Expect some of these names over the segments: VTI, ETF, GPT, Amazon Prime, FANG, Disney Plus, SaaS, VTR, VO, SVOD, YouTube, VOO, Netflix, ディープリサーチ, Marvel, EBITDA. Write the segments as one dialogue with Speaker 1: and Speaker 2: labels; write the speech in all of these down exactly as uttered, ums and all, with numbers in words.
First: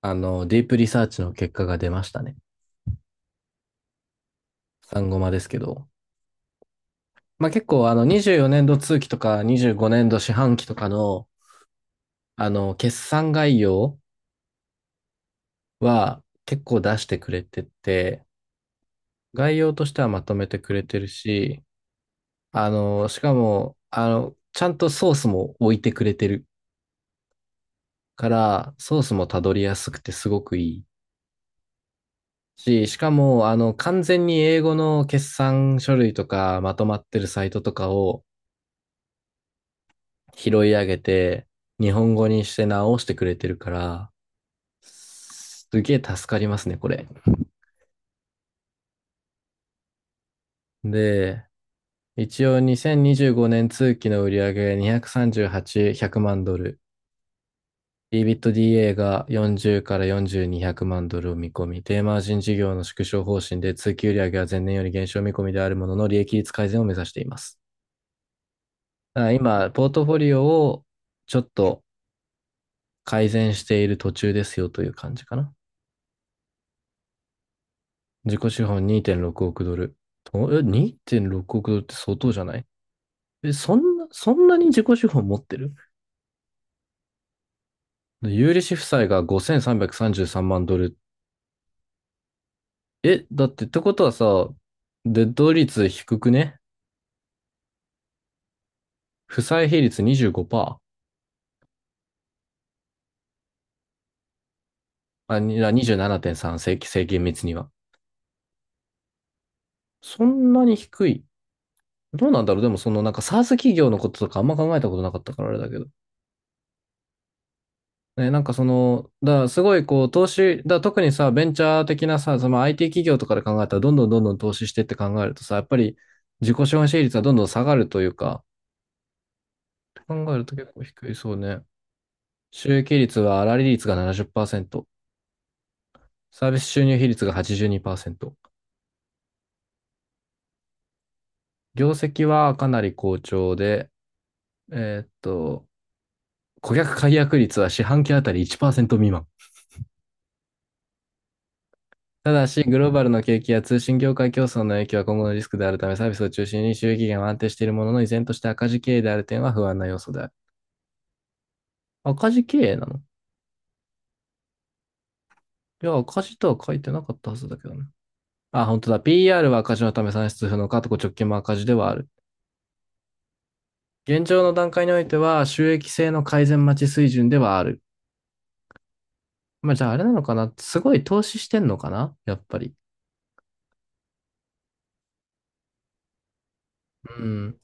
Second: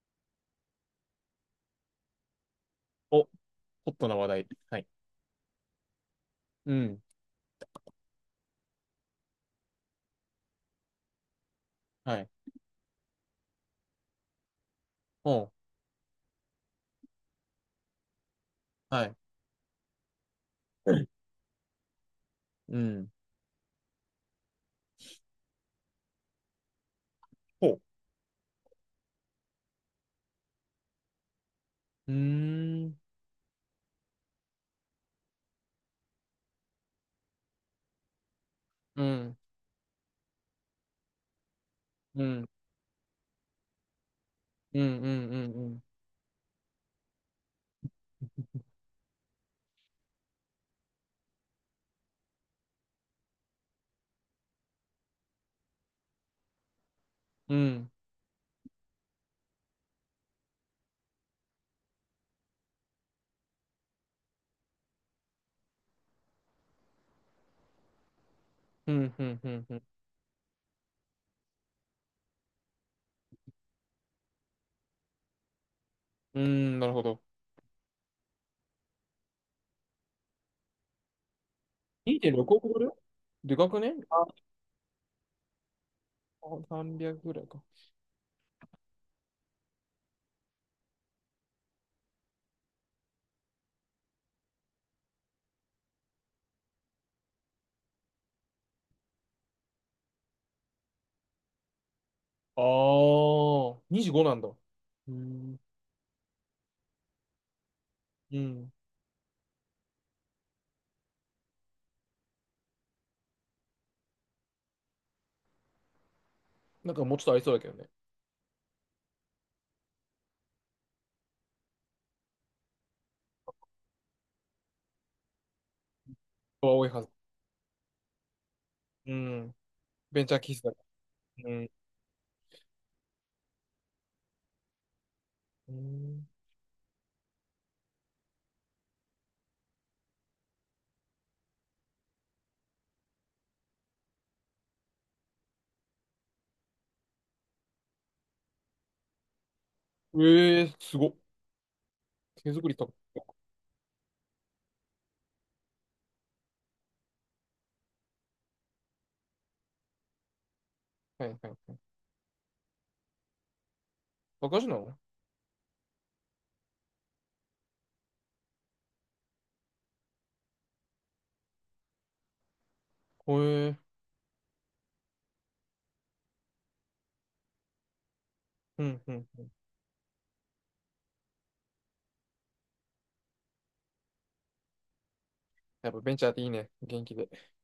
Speaker 1: あの、ディープリサーチの結果が出ましたね。
Speaker 2: お、ホットな話題。はい。
Speaker 1: 産ゴマですけど。
Speaker 2: うん。
Speaker 1: まあ、結構、あの、にじゅうよねん度通期とかにじゅうごねん度四半期とかの、
Speaker 2: はい。
Speaker 1: あの、決算概要
Speaker 2: ほ
Speaker 1: は結構出してくれてて、
Speaker 2: う。はい。
Speaker 1: 概要としてはまとめてくれてるし、あ
Speaker 2: う
Speaker 1: の、
Speaker 2: ん。
Speaker 1: しかも、あの、ちゃんとソースも置いてくれてる
Speaker 2: ほう。
Speaker 1: から、ソースもたどりやすくてすごくいい
Speaker 2: うー
Speaker 1: し、し
Speaker 2: ん。
Speaker 1: かも、あの、完全に英語の決算書類とかまとまってるサイトとかを、
Speaker 2: うん。
Speaker 1: 拾い上げて、日本
Speaker 2: う
Speaker 1: 語に
Speaker 2: ん。
Speaker 1: して直してくれてるから、
Speaker 2: うん。うん。う
Speaker 1: す
Speaker 2: ん。
Speaker 1: げえ助かりますね、これ。で、一応にせんにじゅうごねん通期の売上にひゃくさんじゅうはち、ひゃくまんドル。
Speaker 2: うん。うん。
Speaker 1: EBITDA がよんじゅうからよんせんにひゃくまんドルを見込み、低マージン事業の縮小方針で通期売上は前年より減少見込みであるものの利益率改善を目指しています。
Speaker 2: うん。
Speaker 1: だ
Speaker 2: う
Speaker 1: から
Speaker 2: ん。
Speaker 1: 今、
Speaker 2: うん。
Speaker 1: ポートフォリオをちょっと改善している途中ですよという感じかな。
Speaker 2: うん。なるほど。
Speaker 1: 自己資本にてんろくおくドル。とえ、にてんろくおくドルって相当じゃ
Speaker 2: 2.6
Speaker 1: ない？
Speaker 2: 億ドル。
Speaker 1: え、
Speaker 2: でか
Speaker 1: そ
Speaker 2: くね？
Speaker 1: んな、
Speaker 2: あ、
Speaker 1: そんなに自己資本持ってる？
Speaker 2: さんびゃくぐらいか。
Speaker 1: 有利子負債がごせんさんびゃくさんじゅうさんまんドル。え、だってってことはさ、デッド率低くね？負債比率にじゅうごパーセント。
Speaker 2: ああ、にじゅうごなんだ。う
Speaker 1: あ、
Speaker 2: ん。
Speaker 1: にあにじゅうななてんさん、正規、正規密には。
Speaker 2: うん。
Speaker 1: そんなに低い。どうなんだろう。でも、そのなんか SaaS 企業のこととかあんま考えたことなかったからあれだけど。
Speaker 2: なんかもうちょっとありそうだけどね。
Speaker 1: ね、なんかその、だからすごいこう投資、だから特にさ、ベンチャー的なさ、その アイティー 企業とかで考えたら、どんどんどんどん投資してって考えるとさ、やっぱり自己
Speaker 2: 人は
Speaker 1: 資
Speaker 2: 多
Speaker 1: 本
Speaker 2: い
Speaker 1: 比
Speaker 2: はず。
Speaker 1: 率はどんどん下がるというか、
Speaker 2: うん。
Speaker 1: って
Speaker 2: ベン
Speaker 1: 考
Speaker 2: チ
Speaker 1: え
Speaker 2: ャー
Speaker 1: ると
Speaker 2: 企業
Speaker 1: 結
Speaker 2: だ
Speaker 1: 構
Speaker 2: か
Speaker 1: 低いそう
Speaker 2: ら。う
Speaker 1: ね。
Speaker 2: ん。
Speaker 1: 収益率は粗利率がななじゅっパーセント、
Speaker 2: うん。
Speaker 1: サービス収入比率がはちじゅうにパーセント、業績はかなり好調で、えーっと、顧客解約率は四半期あたりいちパーセント未満。
Speaker 2: ええー、すごっ。
Speaker 1: ただ
Speaker 2: 手
Speaker 1: し、
Speaker 2: 作
Speaker 1: グ
Speaker 2: りと
Speaker 1: ロー
Speaker 2: か。
Speaker 1: バルの景気や通信業界競争の影響は今後のリスクであるため、サービスを中心に収益源は安定しているものの、依然として赤字経営である点は不安な要素である。
Speaker 2: はいはいはい。
Speaker 1: 赤字経営なの？
Speaker 2: バカじなの？
Speaker 1: いや、赤字とは書いてなかったはずだけどね。あ、本当だ。ピーアール は赤字のため算出不能か、と直近も赤字ではある。
Speaker 2: へえ。
Speaker 1: 現状の段階においては、収益性の改善待ち水準ではある。
Speaker 2: うんうんうん。
Speaker 1: まあ、じゃああれなのかな、すごい投資してんのかなやっぱり。
Speaker 2: やっぱベンチャーっていいね、元気
Speaker 1: う
Speaker 2: で。
Speaker 1: ん。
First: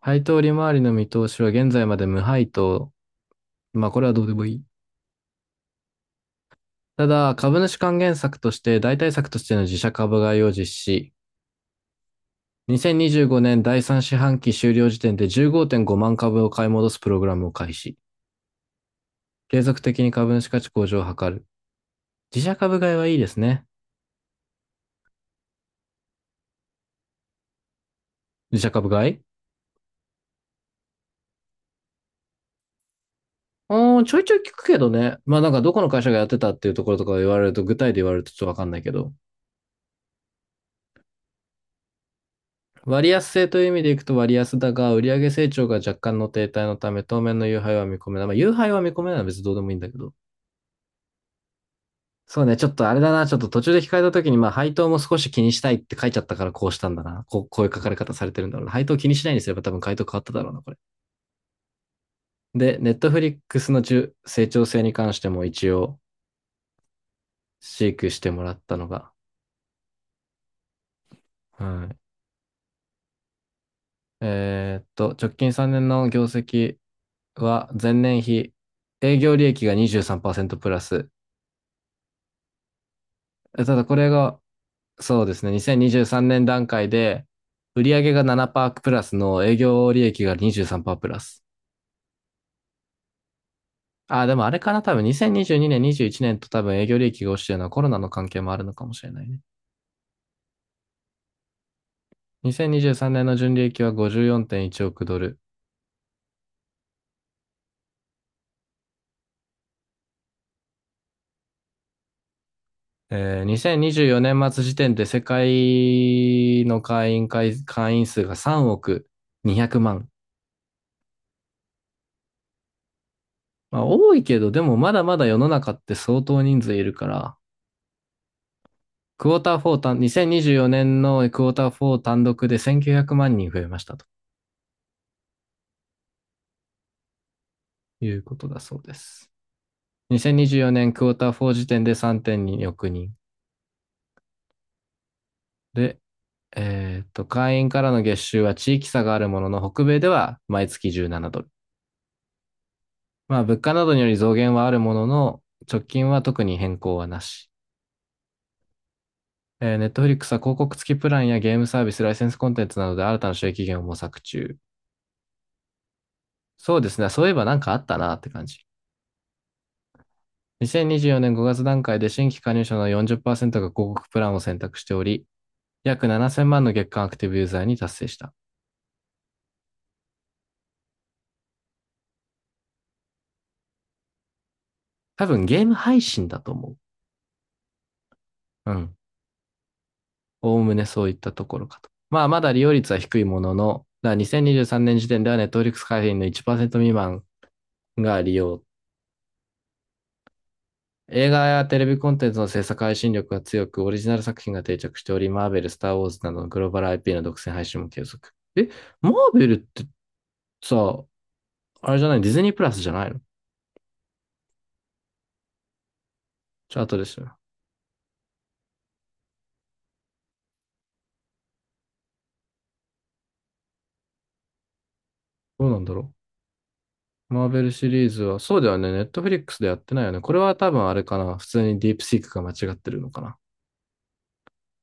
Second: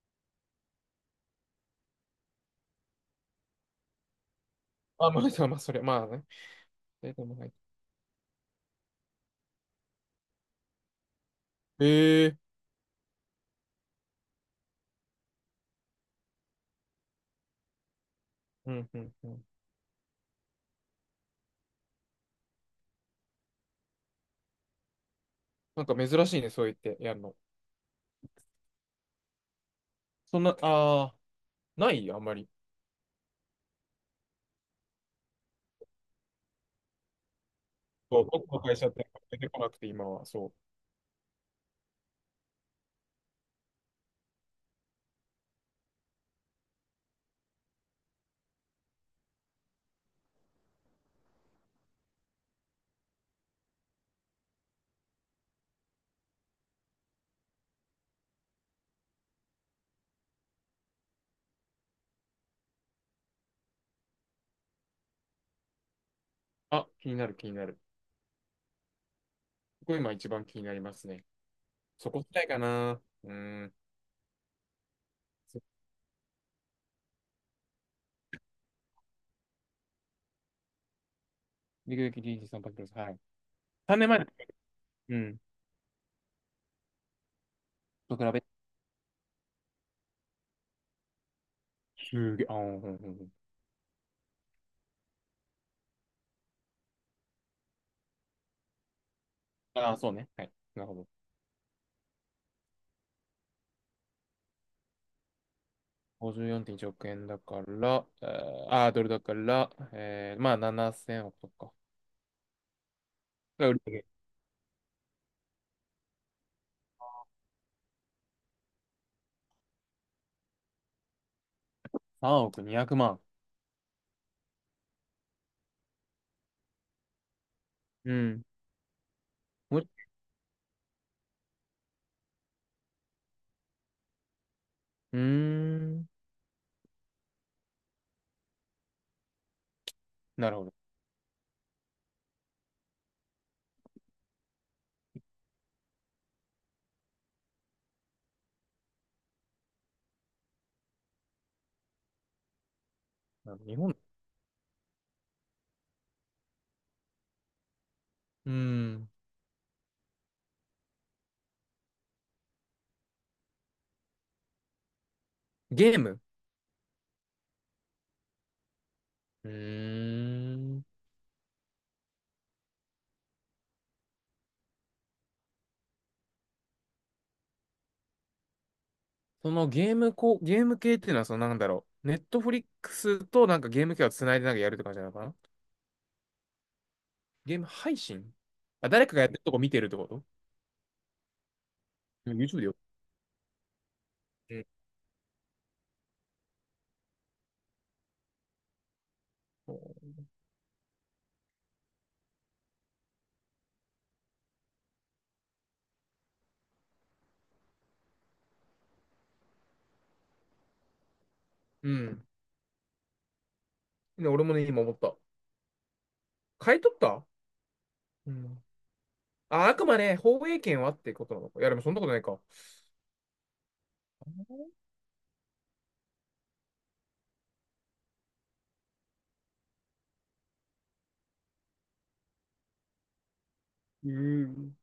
Speaker 1: 配当利回りの見通しは現在まで無配当。まあ、これはどうでもいい。
Speaker 2: あ、まあ、まあ、それ、まあね。
Speaker 1: た
Speaker 2: えで
Speaker 1: だ、
Speaker 2: も入っ
Speaker 1: 株主還元策として代替策としての自社株買いを実施。
Speaker 2: て、へえ。
Speaker 1: にせんにじゅうごねんだいさん四半期終了時点でじゅうごてんごまん株を買い戻すプログラムを開始。
Speaker 2: うんうんうん。
Speaker 1: 継続的に株主価値向上を図る。自社株買いはいいですね。
Speaker 2: なんか珍しいね、そう言ってやるの。
Speaker 1: 自社株買い。
Speaker 2: そんな、ああ、ないあんまり。
Speaker 1: うん、ちょいちょい聞くけどね。まあなんかどこの会社がやってたっていうところとか言われると、具体で言われ
Speaker 2: そ
Speaker 1: る
Speaker 2: う、
Speaker 1: とちょっと
Speaker 2: 僕
Speaker 1: わ
Speaker 2: の
Speaker 1: かん
Speaker 2: 会
Speaker 1: ない
Speaker 2: 社
Speaker 1: け
Speaker 2: って
Speaker 1: ど。
Speaker 2: 出てこなくて、今は。そう。
Speaker 1: 割安性という意味でいくと割安だが、売上成長が若干の停滞のため、当面の優配は見込めない。まあ、優配は見込めないのは別にどうでもいいんだけど。そうね、ちょっとあれだな、ちょっと途中で控えた時に、まあ、配当も少し気にしたいって書いちゃったからこうしたんだな。こう、こういう書かれ方されてるんだろうな。配当気にしないにすれば多分回答変わっただろうな、これ。で、ネットフリックスの中成長性に関しても一応、
Speaker 2: あ、気になる、気になる。
Speaker 1: 飼育してもらったのが、
Speaker 2: ここ今一番気になりますね。
Speaker 1: はい。
Speaker 2: そこたいかな。うーん。
Speaker 1: えーっと、直近さんねんの業績は、前年比、営業利益がにじゅうさんパーセントプラス。
Speaker 2: リグリグリージさんパックです。はい。
Speaker 1: えただこ
Speaker 2: 3
Speaker 1: れ
Speaker 2: 年前だ。
Speaker 1: が、
Speaker 2: う
Speaker 1: そうで
Speaker 2: ん。
Speaker 1: すね、にせんにじゅうさんねん段階で、売上
Speaker 2: と
Speaker 1: が
Speaker 2: 比べ。
Speaker 1: ななパーセントプラスの営業利益がにじゅうさんパーセントプラス。
Speaker 2: すげえ。あー、うんうんうん。
Speaker 1: あ、でもあれかな、多分にせんにじゅうにねん、にじゅういちねんと多分営業利益が落ちてるのはコロナの関係もあるのかもしれないね。
Speaker 2: ああ、そうね。はい。なるほど。
Speaker 1: にせんにじゅうさんねんの純利益はごじゅうよんてんいちおくドル。
Speaker 2: ごじゅうよんてんいちおく円だから、えーあー、ドルだから、えーまあななせんおくとか。
Speaker 1: えー、
Speaker 2: が売り上
Speaker 1: 2024
Speaker 2: げ。
Speaker 1: 年末時点で世界の会員会、会員数がさんおくにひゃくまん。
Speaker 2: さんおくにひゃくまん。
Speaker 1: まあ多いけど、でもまだまだ世の中って相当人数いるから、
Speaker 2: うん。
Speaker 1: クォーター4
Speaker 2: もう、
Speaker 1: 単、にせんにじゅうよねんのクォーターフォー単独でせんきゅうひゃくまん人増えましたと
Speaker 2: うーん。
Speaker 1: いうことだそうです。
Speaker 2: な
Speaker 1: 2024
Speaker 2: るほ
Speaker 1: 年クォーター4時点でさんてんにおく人。で、えーっと、会員からの月収は地域差があるものの、北米では毎月じゅうななドル。まあ、
Speaker 2: ど。
Speaker 1: 物
Speaker 2: な
Speaker 1: 価
Speaker 2: 日
Speaker 1: など
Speaker 2: 本、
Speaker 1: により増減はあるものの、直近は特に変更はなし。
Speaker 2: うーん。
Speaker 1: えー、Netflix は広告付きプランやゲームサービス、ライセンスコンテンツなどで新たな収益源を模索中。
Speaker 2: ゲーム。
Speaker 1: そうですね。そういえばなんかあったなって感じ。
Speaker 2: うーん。
Speaker 1: にせんにじゅうよねんごがつ段階で新規加入者のよんじゅっパーセントが広告プランを選択しており、約ななせんまんの月間アクティブユーザーに達成した。
Speaker 2: そのゲームこ、ゲーム系っていうのは、そのなんだろう。ネットフリックスとなんかゲーム系をつないでなんかやるって感じなのか
Speaker 1: 多
Speaker 2: な？
Speaker 1: 分ゲーム配信だと思
Speaker 2: ゲーム配信。
Speaker 1: う。う
Speaker 2: あ、
Speaker 1: ん。
Speaker 2: 誰かがやってるとこ見てるってこと？
Speaker 1: おおむねそういったところかと。まあ、まだ
Speaker 2: YouTube
Speaker 1: 利
Speaker 2: で
Speaker 1: 用
Speaker 2: よ。
Speaker 1: 率は低いものの、だ2023
Speaker 2: う
Speaker 1: 年時点では Netflix 会員のいちパーセント未満が利用。
Speaker 2: ん。
Speaker 1: 映画やテレビコンテンツの制作配信力が強く、オリジナル作品が定着しており、マーベル、スター・ウォーズなどのグローバル アイピー の独占配信も継続。え、マーベルってさ、
Speaker 2: う
Speaker 1: あれじゃない？
Speaker 2: ん。
Speaker 1: ディズニープラスじゃないの？
Speaker 2: で俺もね、今思った。
Speaker 1: チ
Speaker 2: 買い
Speaker 1: ャー
Speaker 2: 取
Speaker 1: ト
Speaker 2: っ
Speaker 1: です
Speaker 2: た。
Speaker 1: よね。
Speaker 2: うん。あ、あくまで放映権はってことなのか。いや、でもそんなことないか。
Speaker 1: どうなんだろう。マーベルシリーズは、そうだよね。ネットフリックスでやってないよね。これは多分あれかな。普通にディープシークが間違ってるのかな。
Speaker 2: うん。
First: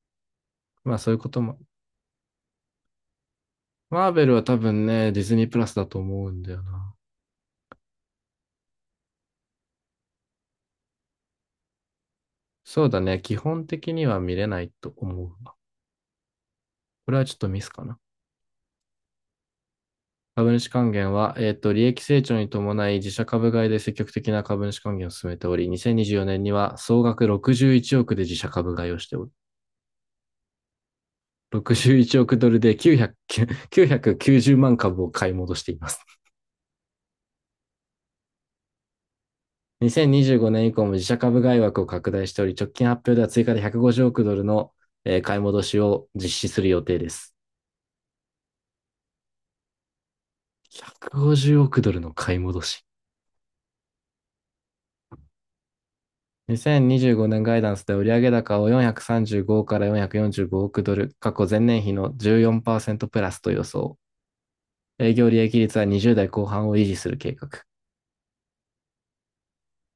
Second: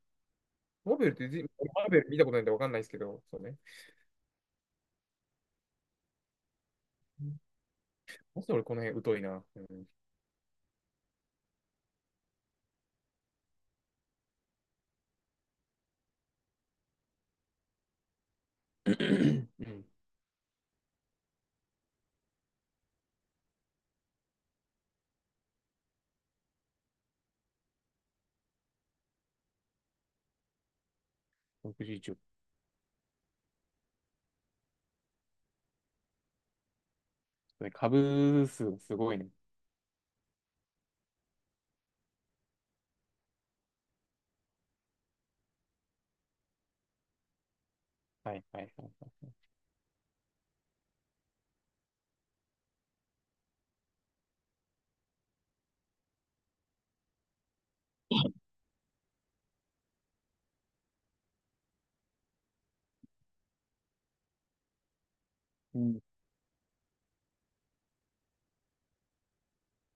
Speaker 1: ま
Speaker 2: マー
Speaker 1: あ
Speaker 2: ベル
Speaker 1: そう
Speaker 2: っ
Speaker 1: いうこ
Speaker 2: て
Speaker 1: と
Speaker 2: じ、
Speaker 1: も。
Speaker 2: マーベル見たことないんでわかんないですけど、そうね。
Speaker 1: マーベルは多分ね、ディズニープラスだと思うんだよな。
Speaker 2: まず俺この辺疎いな。うん。
Speaker 1: そうだね。基本的には見れないと思うわ。これはちょっとミスかな。
Speaker 2: うん。
Speaker 1: 株主還元は、えっと、利益成長に伴い自社株買いで積極的な株主還元を進めており、にせんにじゅうよねんにじゅうよねんには総額ろくじゅういちおくで自社株買いをしておる。
Speaker 2: 61
Speaker 1: 61
Speaker 2: 億。
Speaker 1: 億ドルで900 きゅうひゃくきゅうじゅうまん株を買い戻しています。
Speaker 2: それ株数すごいね。
Speaker 1: にせんにじゅうごねん以降も自社株買い枠を拡大しており、直近発表では追加でひゃくごじゅうおくドルの買い戻しを実施する予定です。
Speaker 2: はいはいはい。
Speaker 1: ひゃくごじゅうおくドルの買い戻し。にせんにじゅうごねんガイダンスで売上高をよんひゃくさんじゅうごからよんひゃくよんじゅうごおくドル、過去前年比のじゅうよんパーセントプラスと予想。営業利益率
Speaker 2: う
Speaker 1: は
Speaker 2: ん。
Speaker 1: にじゅう代後半を維持する計画。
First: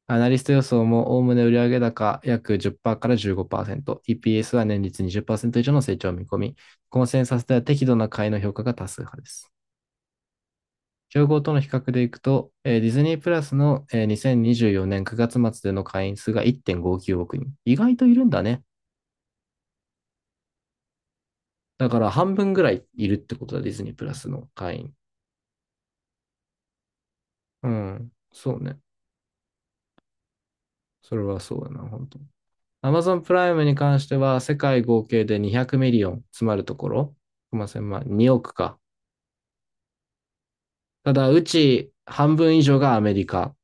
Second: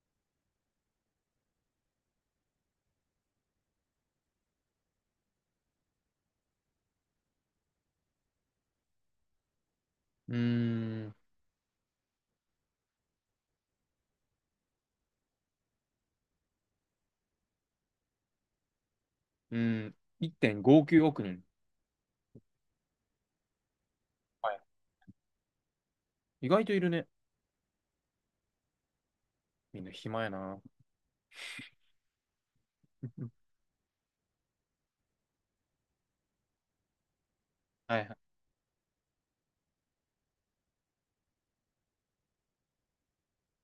Speaker 1: アナリスト予想もおおむね売上高約じゅっパーセントからじゅうごパーセント、イーピーエス は年率にじゅっパーセント以上の成長を見込み、コンセンサスでは適度な買いの評価が多数派です。
Speaker 2: うーん。
Speaker 1: 競合との比較でいくと、えーディズニープラスの、えーにせんにじゅうよねんくがつ末での会員数がいってんごきゅうおく人。意外といるんだね。
Speaker 2: うん。いってんごきゅうおく人。
Speaker 1: だから半分ぐらいいるってことだ、ディズニープラスの
Speaker 2: はい。
Speaker 1: 会員。
Speaker 2: 意外といるね。
Speaker 1: うん、そうね。
Speaker 2: みんな暇やな。
Speaker 1: それはそうだな、本当。Amazon プ ライムに関しては、世界合計でにひゃくミリオン、つまるところ、すいません、ま
Speaker 2: は
Speaker 1: あ
Speaker 2: いはい。
Speaker 1: におくか。ただ、うち半分以上がアメリカ。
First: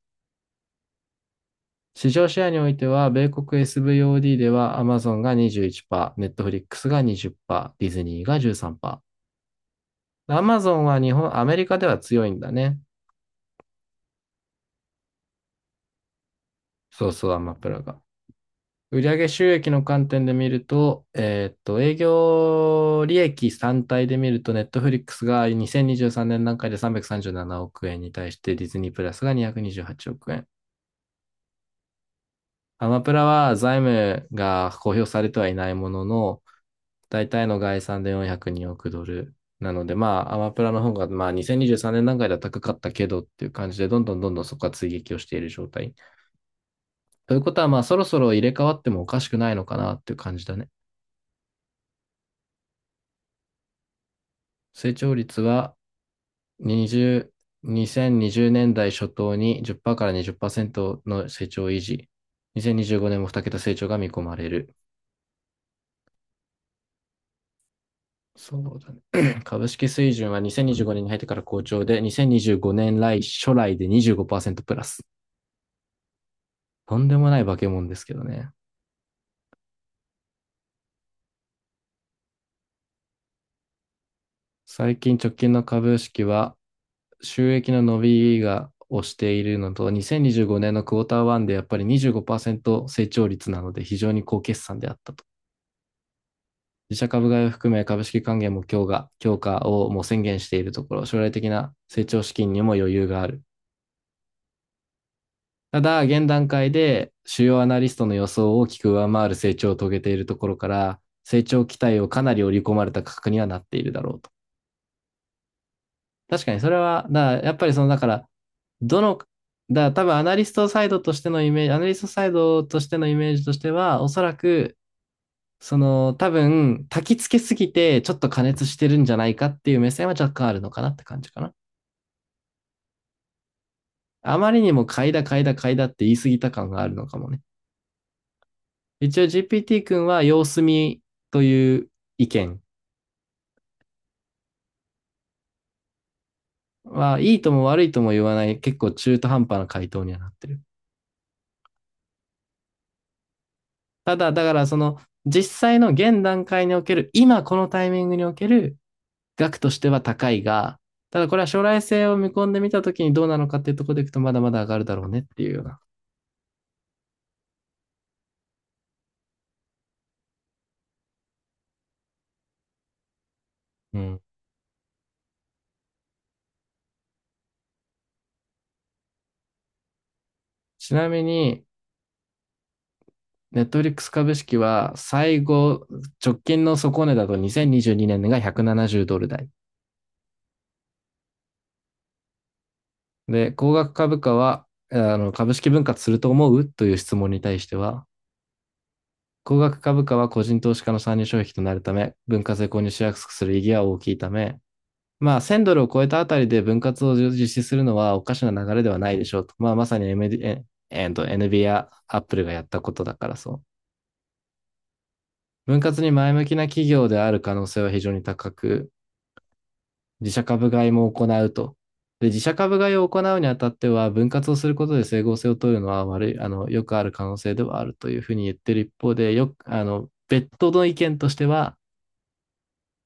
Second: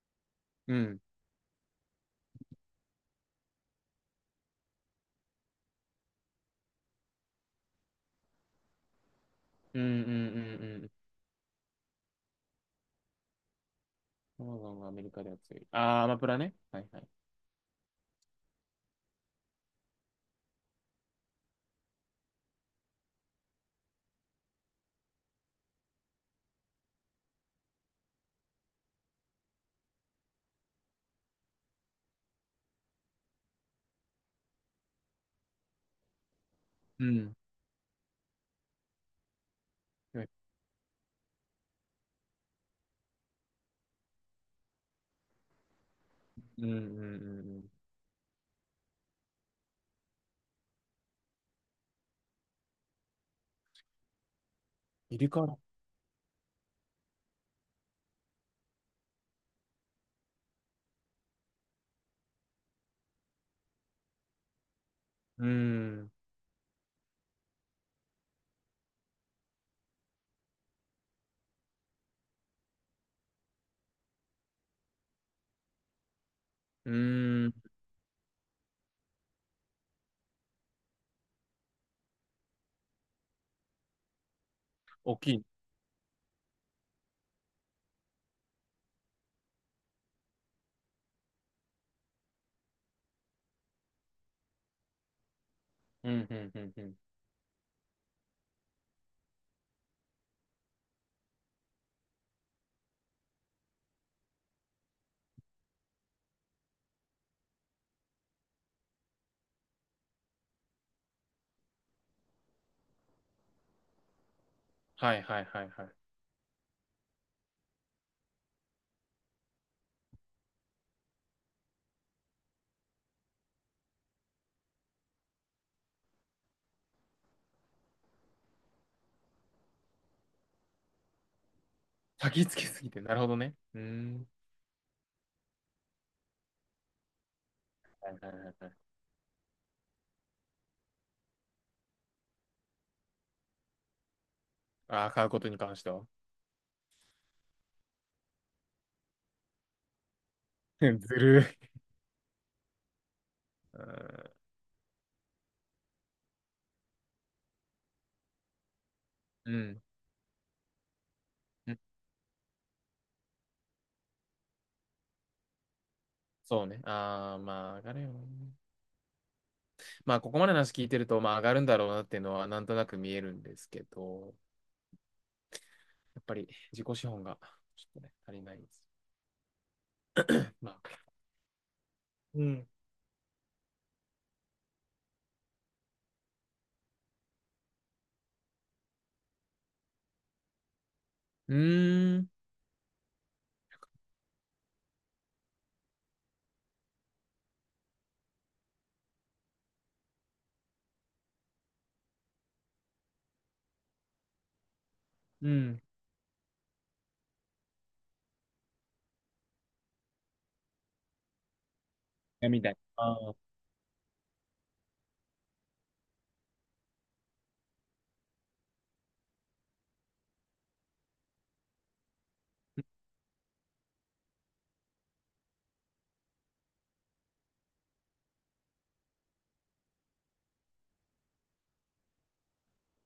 Speaker 2: うん。
Speaker 1: 市場シェアにおいては、米国 エスブイオーディー では Amazon がにじゅういちパーセント、Netflix がにじゅっパーセント、ディズニーがじゅうさんパーセント。
Speaker 2: うんうんうん
Speaker 1: Amazon
Speaker 2: うん。
Speaker 1: は日本、アメリカでは強いんだね。
Speaker 2: そうなのアメリカでは強い。あー、アマプラね。はいは
Speaker 1: そ
Speaker 2: い。
Speaker 1: うそう、アマプラが。売上収益の観点で見ると、えーっと、営業利益単体で見ると、Netflix がにせんにじゅうさんねん段階でさんびゃくさんじゅうななおく円に対して、ディズニープラスがにひゃくにじゅうはちおく円。アマプラは財務が公表されてはいないものの、
Speaker 2: う
Speaker 1: 大
Speaker 2: ん。
Speaker 1: 体の概算でよんひゃくにおくドル。なので、
Speaker 2: う
Speaker 1: ま
Speaker 2: ん
Speaker 1: あ、アマプラの方が、まあ、にせんにじゅうさんねん段階では高かったけどっていう感じで、どんどんどんどんそこは追撃をしている状態。
Speaker 2: うんうんう
Speaker 1: ということは、ま
Speaker 2: ん。
Speaker 1: あ、そろそろ入れ替わってもおかしくないのかなっていう感じだね。成長
Speaker 2: 入れ
Speaker 1: 率
Speaker 2: 替わら、
Speaker 1: はにじゅう、にせんにじゅうねんだい初頭にじゅっパーセントからにじゅっパーセントの成長維持。にせんにじゅうごねんもに桁成長が見込まれる。
Speaker 2: うーん。
Speaker 1: そうだね。株式水準は2025年にじゅうごねんに入ってから好調で、にせんにじゅうごねん来初来でにじゅうごパーセントプラス。
Speaker 2: う
Speaker 1: とんでもない
Speaker 2: ーん。
Speaker 1: 化け物ですけどね。最近
Speaker 2: 大
Speaker 1: 直
Speaker 2: きい。
Speaker 1: 近の株式は収益の伸びがをしているのと、にせんにじゅうごねんのクォーターワンでやっぱりにじゅうごパーセント成長率なので非常に高決算であったと。
Speaker 2: うん、うん、うん、うん。
Speaker 1: 自社株買いを含め株式還元も強化、強化をもう宣言しているところ、将来的な成長資金にも余裕がある。ただ、現段階で主要アナリストの予想を大きく上回る成長を遂げているところから、成長期待をかなり織り込まれた価格にはなっているだろうと。
Speaker 2: はい、はい、はい、はい。
Speaker 1: 確かにそれは、だやっぱりその、だから、どの、だ多分アナリストサイドとしてのイメージ、アナリストサイドとしてのイメージとしては、おそらく、その、多分、焚き付けすぎて、ちょっと過熱してるんじゃないかっていう目線は若干あるのかなって感じかな。
Speaker 2: 先つけすぎて、なるほどね。うーん。
Speaker 1: あまりにも買いだ買いだ買いだって言い過ぎた感があるのかもね。
Speaker 2: はい、はい、はいはい。
Speaker 1: 一応 ジーピーティー 君は様子見という意見
Speaker 2: ああ、買うことに関しては。
Speaker 1: は、いいとも悪いとも言わない、結構中途半端な回答にはなってる。
Speaker 2: ずるい。う
Speaker 1: ただ、
Speaker 2: ん。
Speaker 1: だからその実際の現段階における、今このタイミングにおける
Speaker 2: う
Speaker 1: 額とし
Speaker 2: ん。
Speaker 1: ては高いが、ただこれは将来性を見込んでみたときにどうなのかっていうところでいくとまだまだ上がるだろうねっていうような。
Speaker 2: そうね。ああ、まあ、上がるよね。まあ、ここまでの話聞いてると、まあ、上がるんだろうなっていうのは、なんとなく見えるんですけ
Speaker 1: うん、
Speaker 2: ど、やっぱり自己資本が、ちょっとね、足りないです。まあ、
Speaker 1: ちなみに、
Speaker 2: うん。
Speaker 1: ネットフリックス株式は最後、直近の底値だとにせんにじゅうにねんがひゃくななじゅうドル台。
Speaker 2: うーん。
Speaker 1: で、高額株価は、あの、株式分割すると思うという質問に対しては、高額株価は個人投資家の参入障壁となるため、分割で購入しやすくする意義は大きいため、まあ、
Speaker 2: う
Speaker 1: せんド
Speaker 2: ん。
Speaker 1: ルを超えたあたりで分割を実施するのはおかしな流れではないでしょうと。まあ、まさに エムディー、ええと エヌビー や Apple がや
Speaker 2: み
Speaker 1: っ
Speaker 2: たい。
Speaker 1: たこと
Speaker 2: あ
Speaker 1: だか
Speaker 2: あ。
Speaker 1: らそう。分割に前向きな企業である可能性は非常に高く、自社株買いも行うと。で、自社株買いを行うにあたっては、分割をすることで整合性を取るのは悪い、あの、よくある可能性ではあるというふうに言ってる一方で、よく、あの、別途の意見としては、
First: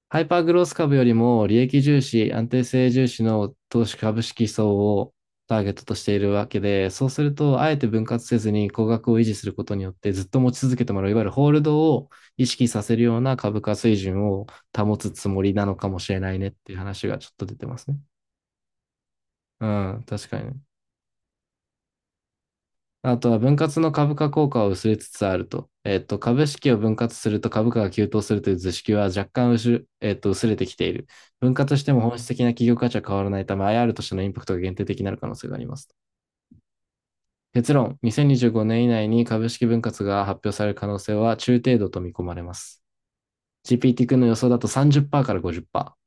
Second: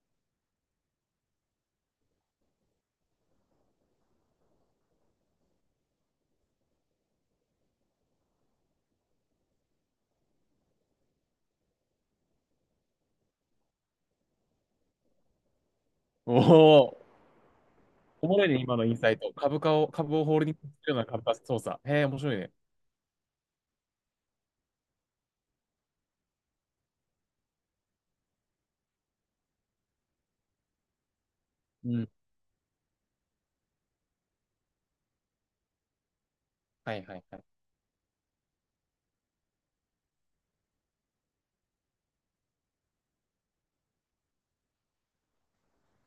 Speaker 1: ハイパーグロース株よりも利益重視、安定性重視の投資株式層をターゲットとしているわけで、そうすると、あえて分割せずに高額を維持することによって、ずっと持ち続けてもらう、いわゆるホールドを意識させるような株価水準を保つつもりなのかもしれな
Speaker 2: お
Speaker 1: いねっていう
Speaker 2: お。
Speaker 1: 話がちょっと出てますね。
Speaker 2: おもろいね、今のインサイト。株
Speaker 1: う
Speaker 2: 価を、
Speaker 1: ん、
Speaker 2: 株を
Speaker 1: 確
Speaker 2: ホ
Speaker 1: か
Speaker 2: ー
Speaker 1: に
Speaker 2: ルディン
Speaker 1: ね。
Speaker 2: グするような株価操作。へえ、面白いね。
Speaker 1: あとは分割の株価効果は薄れつつあると。えっと、株式を分割すると株価が急騰するという図式は若干薄、えっと、薄れてきている。分割して
Speaker 2: う
Speaker 1: も
Speaker 2: ん。
Speaker 1: 本質的な企業価値は変わらないため、アイアール としてのインパクトが限定的になる可能性があります。
Speaker 2: はいはいはい。
Speaker 1: 結論、にせんにじゅうごねん以内に株式分割が発表される可能性は中程度と見込まれます。ジーピーティー 君の予想だとさんじゅっパーセントからごじゅっパーセント。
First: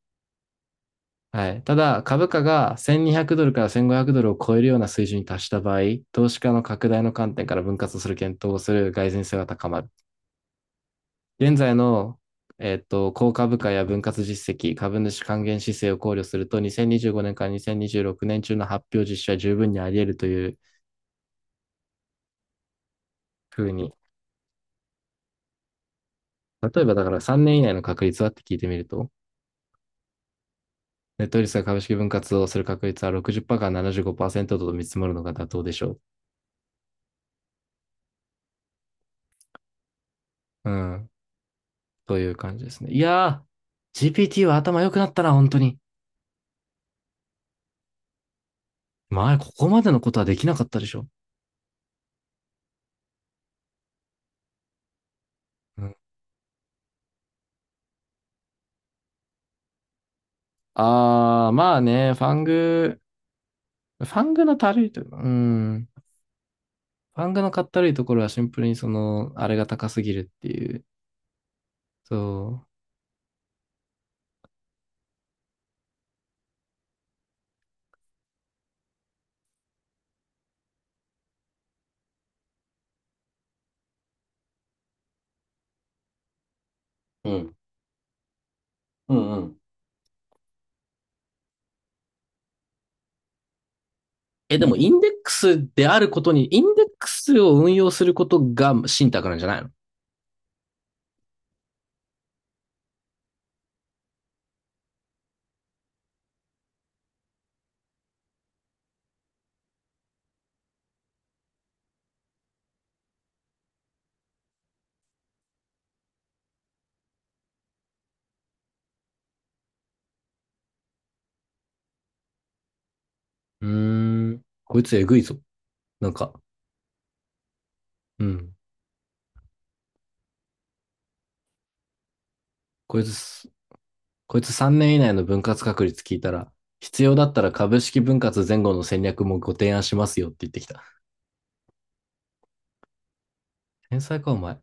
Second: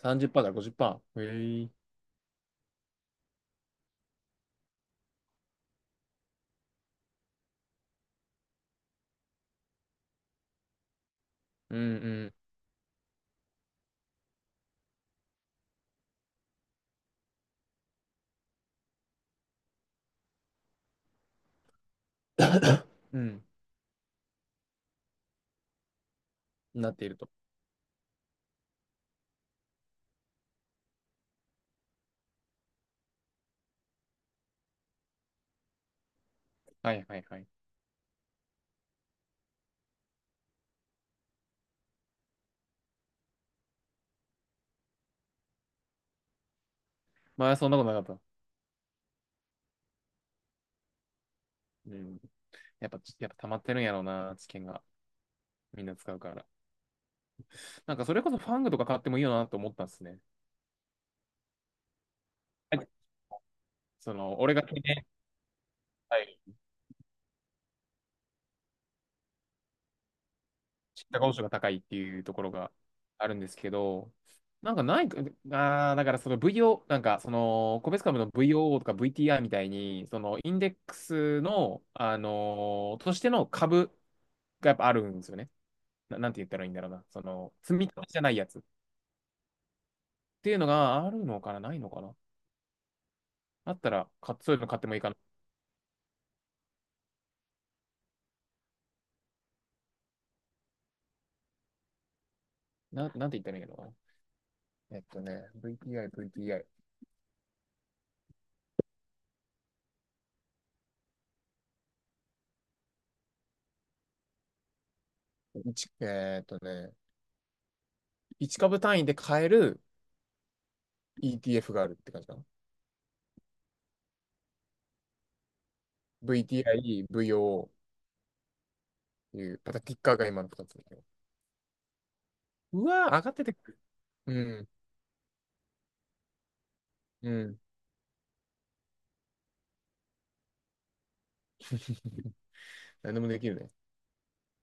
Speaker 2: さんじゅっパーセントからごじゅっパーセント。
Speaker 1: は
Speaker 2: へ
Speaker 1: い。
Speaker 2: え。
Speaker 1: ただ、株価がせんにひゃくドルからせんごひゃくドルを超えるような水準に達した場合、投資家の拡大の観点から分割する検討をする蓋然性が高まる。現在
Speaker 2: うんう
Speaker 1: の、
Speaker 2: ん。
Speaker 1: えっと、高株価や分割実績、株主還元姿勢を考慮すると、にせんにじゅうごねんからにせんにじゅうろくねん中の発表実施は十分にあり得るという
Speaker 2: うん。
Speaker 1: ふうに、例え
Speaker 2: な
Speaker 1: ば
Speaker 2: っ
Speaker 1: だ
Speaker 2: てい
Speaker 1: か
Speaker 2: る
Speaker 1: ら
Speaker 2: と。
Speaker 1: さんねん以内の確率はって聞いてみると、ネットリスが株式分割をする確率はろくじゅっパーセントからななじゅうごパーセントと見積もるのが妥当でしょ
Speaker 2: はいはいはい。
Speaker 1: う。うん。という感じですね。いやー、ジーピーティー は頭良くなったな、本当に。
Speaker 2: まあ、そんなことなかった？
Speaker 1: 前、ここまでのことはできなかったでしょ。
Speaker 2: うん。やっぱ、やっぱ溜まってるんやろうな、知見が。み
Speaker 1: う
Speaker 2: ん
Speaker 1: ん、
Speaker 2: な使うから。なんか、それこそファングとか買ってもいいよなと思ったんですね。
Speaker 1: あー、まあね、ファン
Speaker 2: はい。
Speaker 1: グ、フ
Speaker 2: そ
Speaker 1: ァン
Speaker 2: の、
Speaker 1: グ
Speaker 2: 俺
Speaker 1: の
Speaker 2: が、は
Speaker 1: たるいというか、うん。
Speaker 2: い、
Speaker 1: 漫画のかったるいところはシンプルにその、あれが高すぎるっていう。
Speaker 2: 知ったことが高いっていうところ
Speaker 1: そ
Speaker 2: があるんですけど、なんかないか、あーだからその ブイオー、なんかその、個別株の ブイオーオー とか ブイティーアール みたいに、そのインデックスの、あのーとしての株がやっぱあるんですよね。な、なんて言ったらいいんだろうな。そ
Speaker 1: う。う
Speaker 2: の、
Speaker 1: ん。
Speaker 2: 積み立てじゃないやつっ
Speaker 1: うんうん。
Speaker 2: ていうのがあるのかな、ないのかな。あったら、か、そう
Speaker 1: え、
Speaker 2: いう
Speaker 1: で
Speaker 2: の
Speaker 1: も、
Speaker 2: 買って
Speaker 1: イ
Speaker 2: もい
Speaker 1: ン
Speaker 2: い
Speaker 1: デッ
Speaker 2: かな。
Speaker 1: クスであることに、インデックスを運用することが信託なんじゃないの？
Speaker 2: な、なんて言ったらいいのな。えっとね、ブイティーアイ、ブイティーアイ。一えーっとね、いち株単位で買える ETF があるって感じかな。
Speaker 1: うーん。こいつえぐいぞ。なんか、
Speaker 2: ブイティーアイ、ブイオー っ
Speaker 1: うん。
Speaker 2: ていう、またキッカーが今のふたつだけど。う
Speaker 1: こい
Speaker 2: わー、上がって
Speaker 1: つ、
Speaker 2: てくる。う
Speaker 1: こいつ
Speaker 2: ん、
Speaker 1: さんねん以内の分割確率聞いたら、必要だ
Speaker 2: う
Speaker 1: ったら
Speaker 2: ん。
Speaker 1: 株式分割前後の戦略もご提案しますよって言ってきた。
Speaker 2: 何でもできるね。
Speaker 1: 天才か、お前。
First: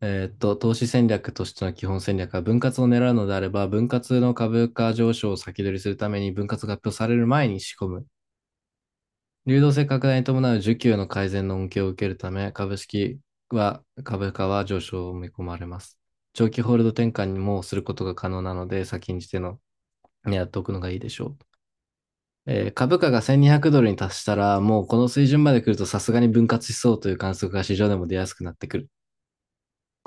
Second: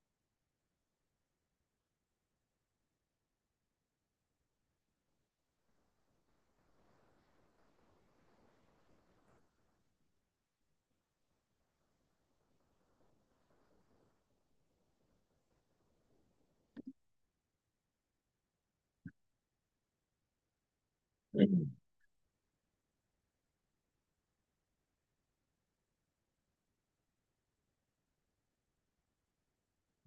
Speaker 1: えーっと、投資戦略としての基本戦略は、分割を狙うのであれば、分割の株価上昇を先取りするために、分割が発表される前に仕込む。流動性拡大に伴う需給の改善の恩恵を受けるため、株式は、株価は上昇を見込まれます。長期ホールド転換にもすることが可能なので、先んじての、やっておくのがいいでしょ
Speaker 2: う
Speaker 1: う。
Speaker 2: ん
Speaker 1: えー株価がせんにひゃくドルに達したら、もうこの水準まで来るとさすがに分割しそうという観測が市場でも出やすくなってくる。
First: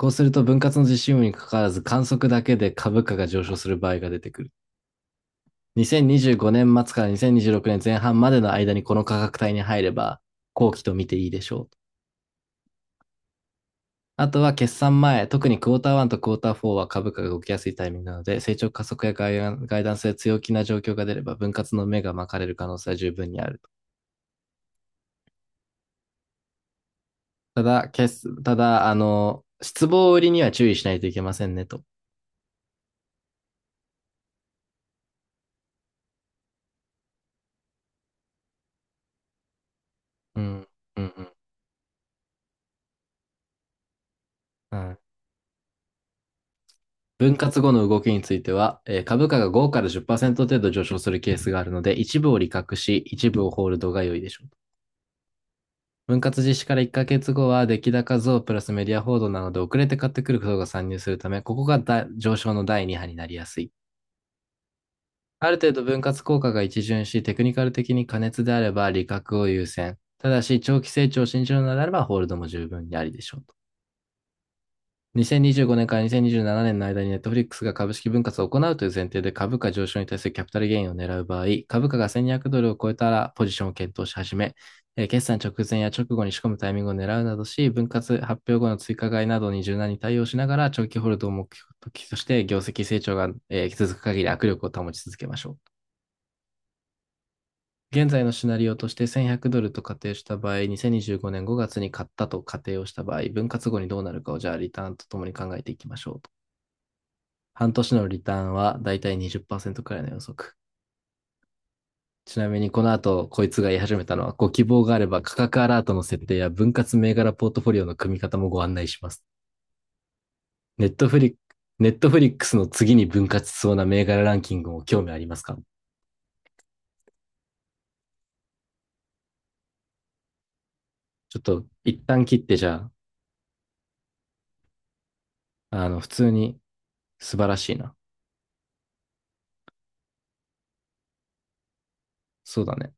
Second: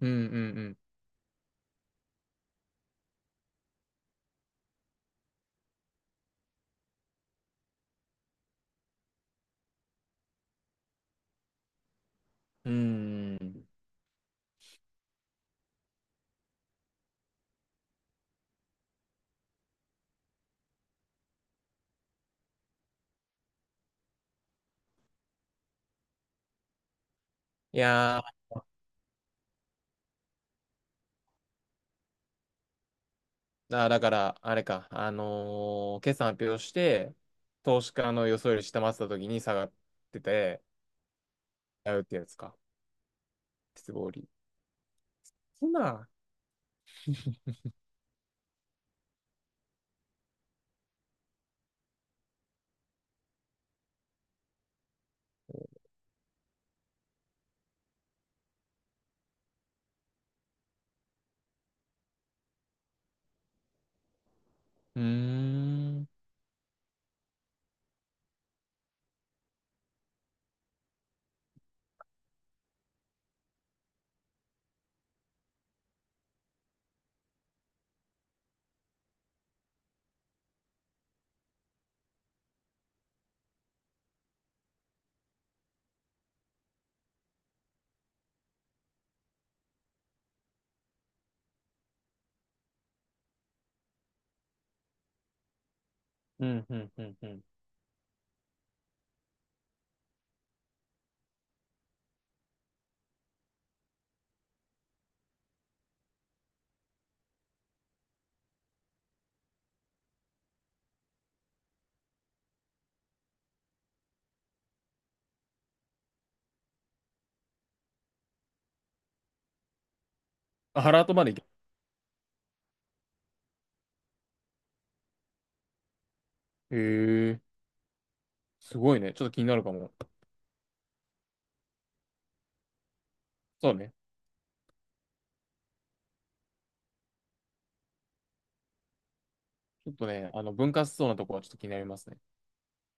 Speaker 2: うん
Speaker 1: う
Speaker 2: う
Speaker 1: すると分
Speaker 2: ん
Speaker 1: 割の実施有無にかかわらず観測だけで株価が上昇する場合が出てくる。にせんにじゅうごねん末からにせんにじゅうろくねんぜんはんまでの間にこの価格帯に入れば後期と見ていいでしょう。
Speaker 2: うん。うーん。
Speaker 1: あとは決算前、特にクォーターワンとクォーターフォーは株価が動きやすいタイミングなので、成長加速やガイダンスで強気な状況が出れば分割の目が巻かれる可能性は十分にあると。た
Speaker 2: い
Speaker 1: だ、
Speaker 2: や
Speaker 1: 決
Speaker 2: ー、
Speaker 1: ただ、あの、失望売りには注意しないといけませんねと。
Speaker 2: あだから、あれか、あのー決算発表して、投資家の予想より下回ってた時に下がって
Speaker 1: う
Speaker 2: て、
Speaker 1: ん、うん、うん。
Speaker 2: やうってやつか。鉄棒売り。
Speaker 1: うん。
Speaker 2: そんな。
Speaker 1: 分割後の動きについては、えー株価がごからじっパーセント程度上昇するケースがあるので、一部を利確し、一部をホールドが良いでしょう。分割実施からいっかげつごは、出来高増プラスメディア報道なので、遅れて買ってくる人が参入するため、ここがだ上昇のだいに波になりやすい。
Speaker 2: うー
Speaker 1: ある程度分
Speaker 2: ん。
Speaker 1: 割効果が一巡し、テクニカル的に過熱であれば利確を優先。ただし、長期成長を信じるのであれば、ホールドも十分にありでしょうと。にせんにじゅうごねんからにせんにじゅうななねんの間に Netflix が株式分割を行うという前提で株価上昇に対するキャピタルゲインを狙う場合、株価がせんにひゃくドルを超えたらポジションを検討し始め、えー決算直前や直後に仕込むタイミングを狙うなどし、分割発表後の追加買いなどに柔軟に対応しながら長期ホールドを目標として業績成長が、えー続く限り握力を保ち続けましょう。
Speaker 2: うん、うん、うん、うん。
Speaker 1: 現在のシナリオとしてせんひゃくドルと仮定した場合、にせんにじゅうごねんごがつに買ったと仮定をした場合、分割後にどうなるかをじゃあリターンとともに考えていきましょうと。半年のリターンはだいたいにじゅっパーセントくらいの予測。ちなみにこの後、こいつが言い始めたのは、ご希望があれば価格アラートの設定や分割銘柄ポートフォリオの組み方もご案内します。
Speaker 2: あ、
Speaker 1: ネ
Speaker 2: ハ
Speaker 1: ッ
Speaker 2: ラー
Speaker 1: ト
Speaker 2: ト
Speaker 1: フ
Speaker 2: ま
Speaker 1: リッ
Speaker 2: で
Speaker 1: ク、
Speaker 2: 行け。
Speaker 1: ネットフリックスの次に分割しそうな銘柄ランキングも興味ありますか？
Speaker 2: へえ、すごいね。ちょっと気になるかも。
Speaker 1: ちょっと一旦切ってじゃ
Speaker 2: そうね。
Speaker 1: あ、あの、普通に素晴らしいな。
Speaker 2: ちょっとね、あの、分割しそうなとこはちょっと気になりますね。
Speaker 1: そうだね。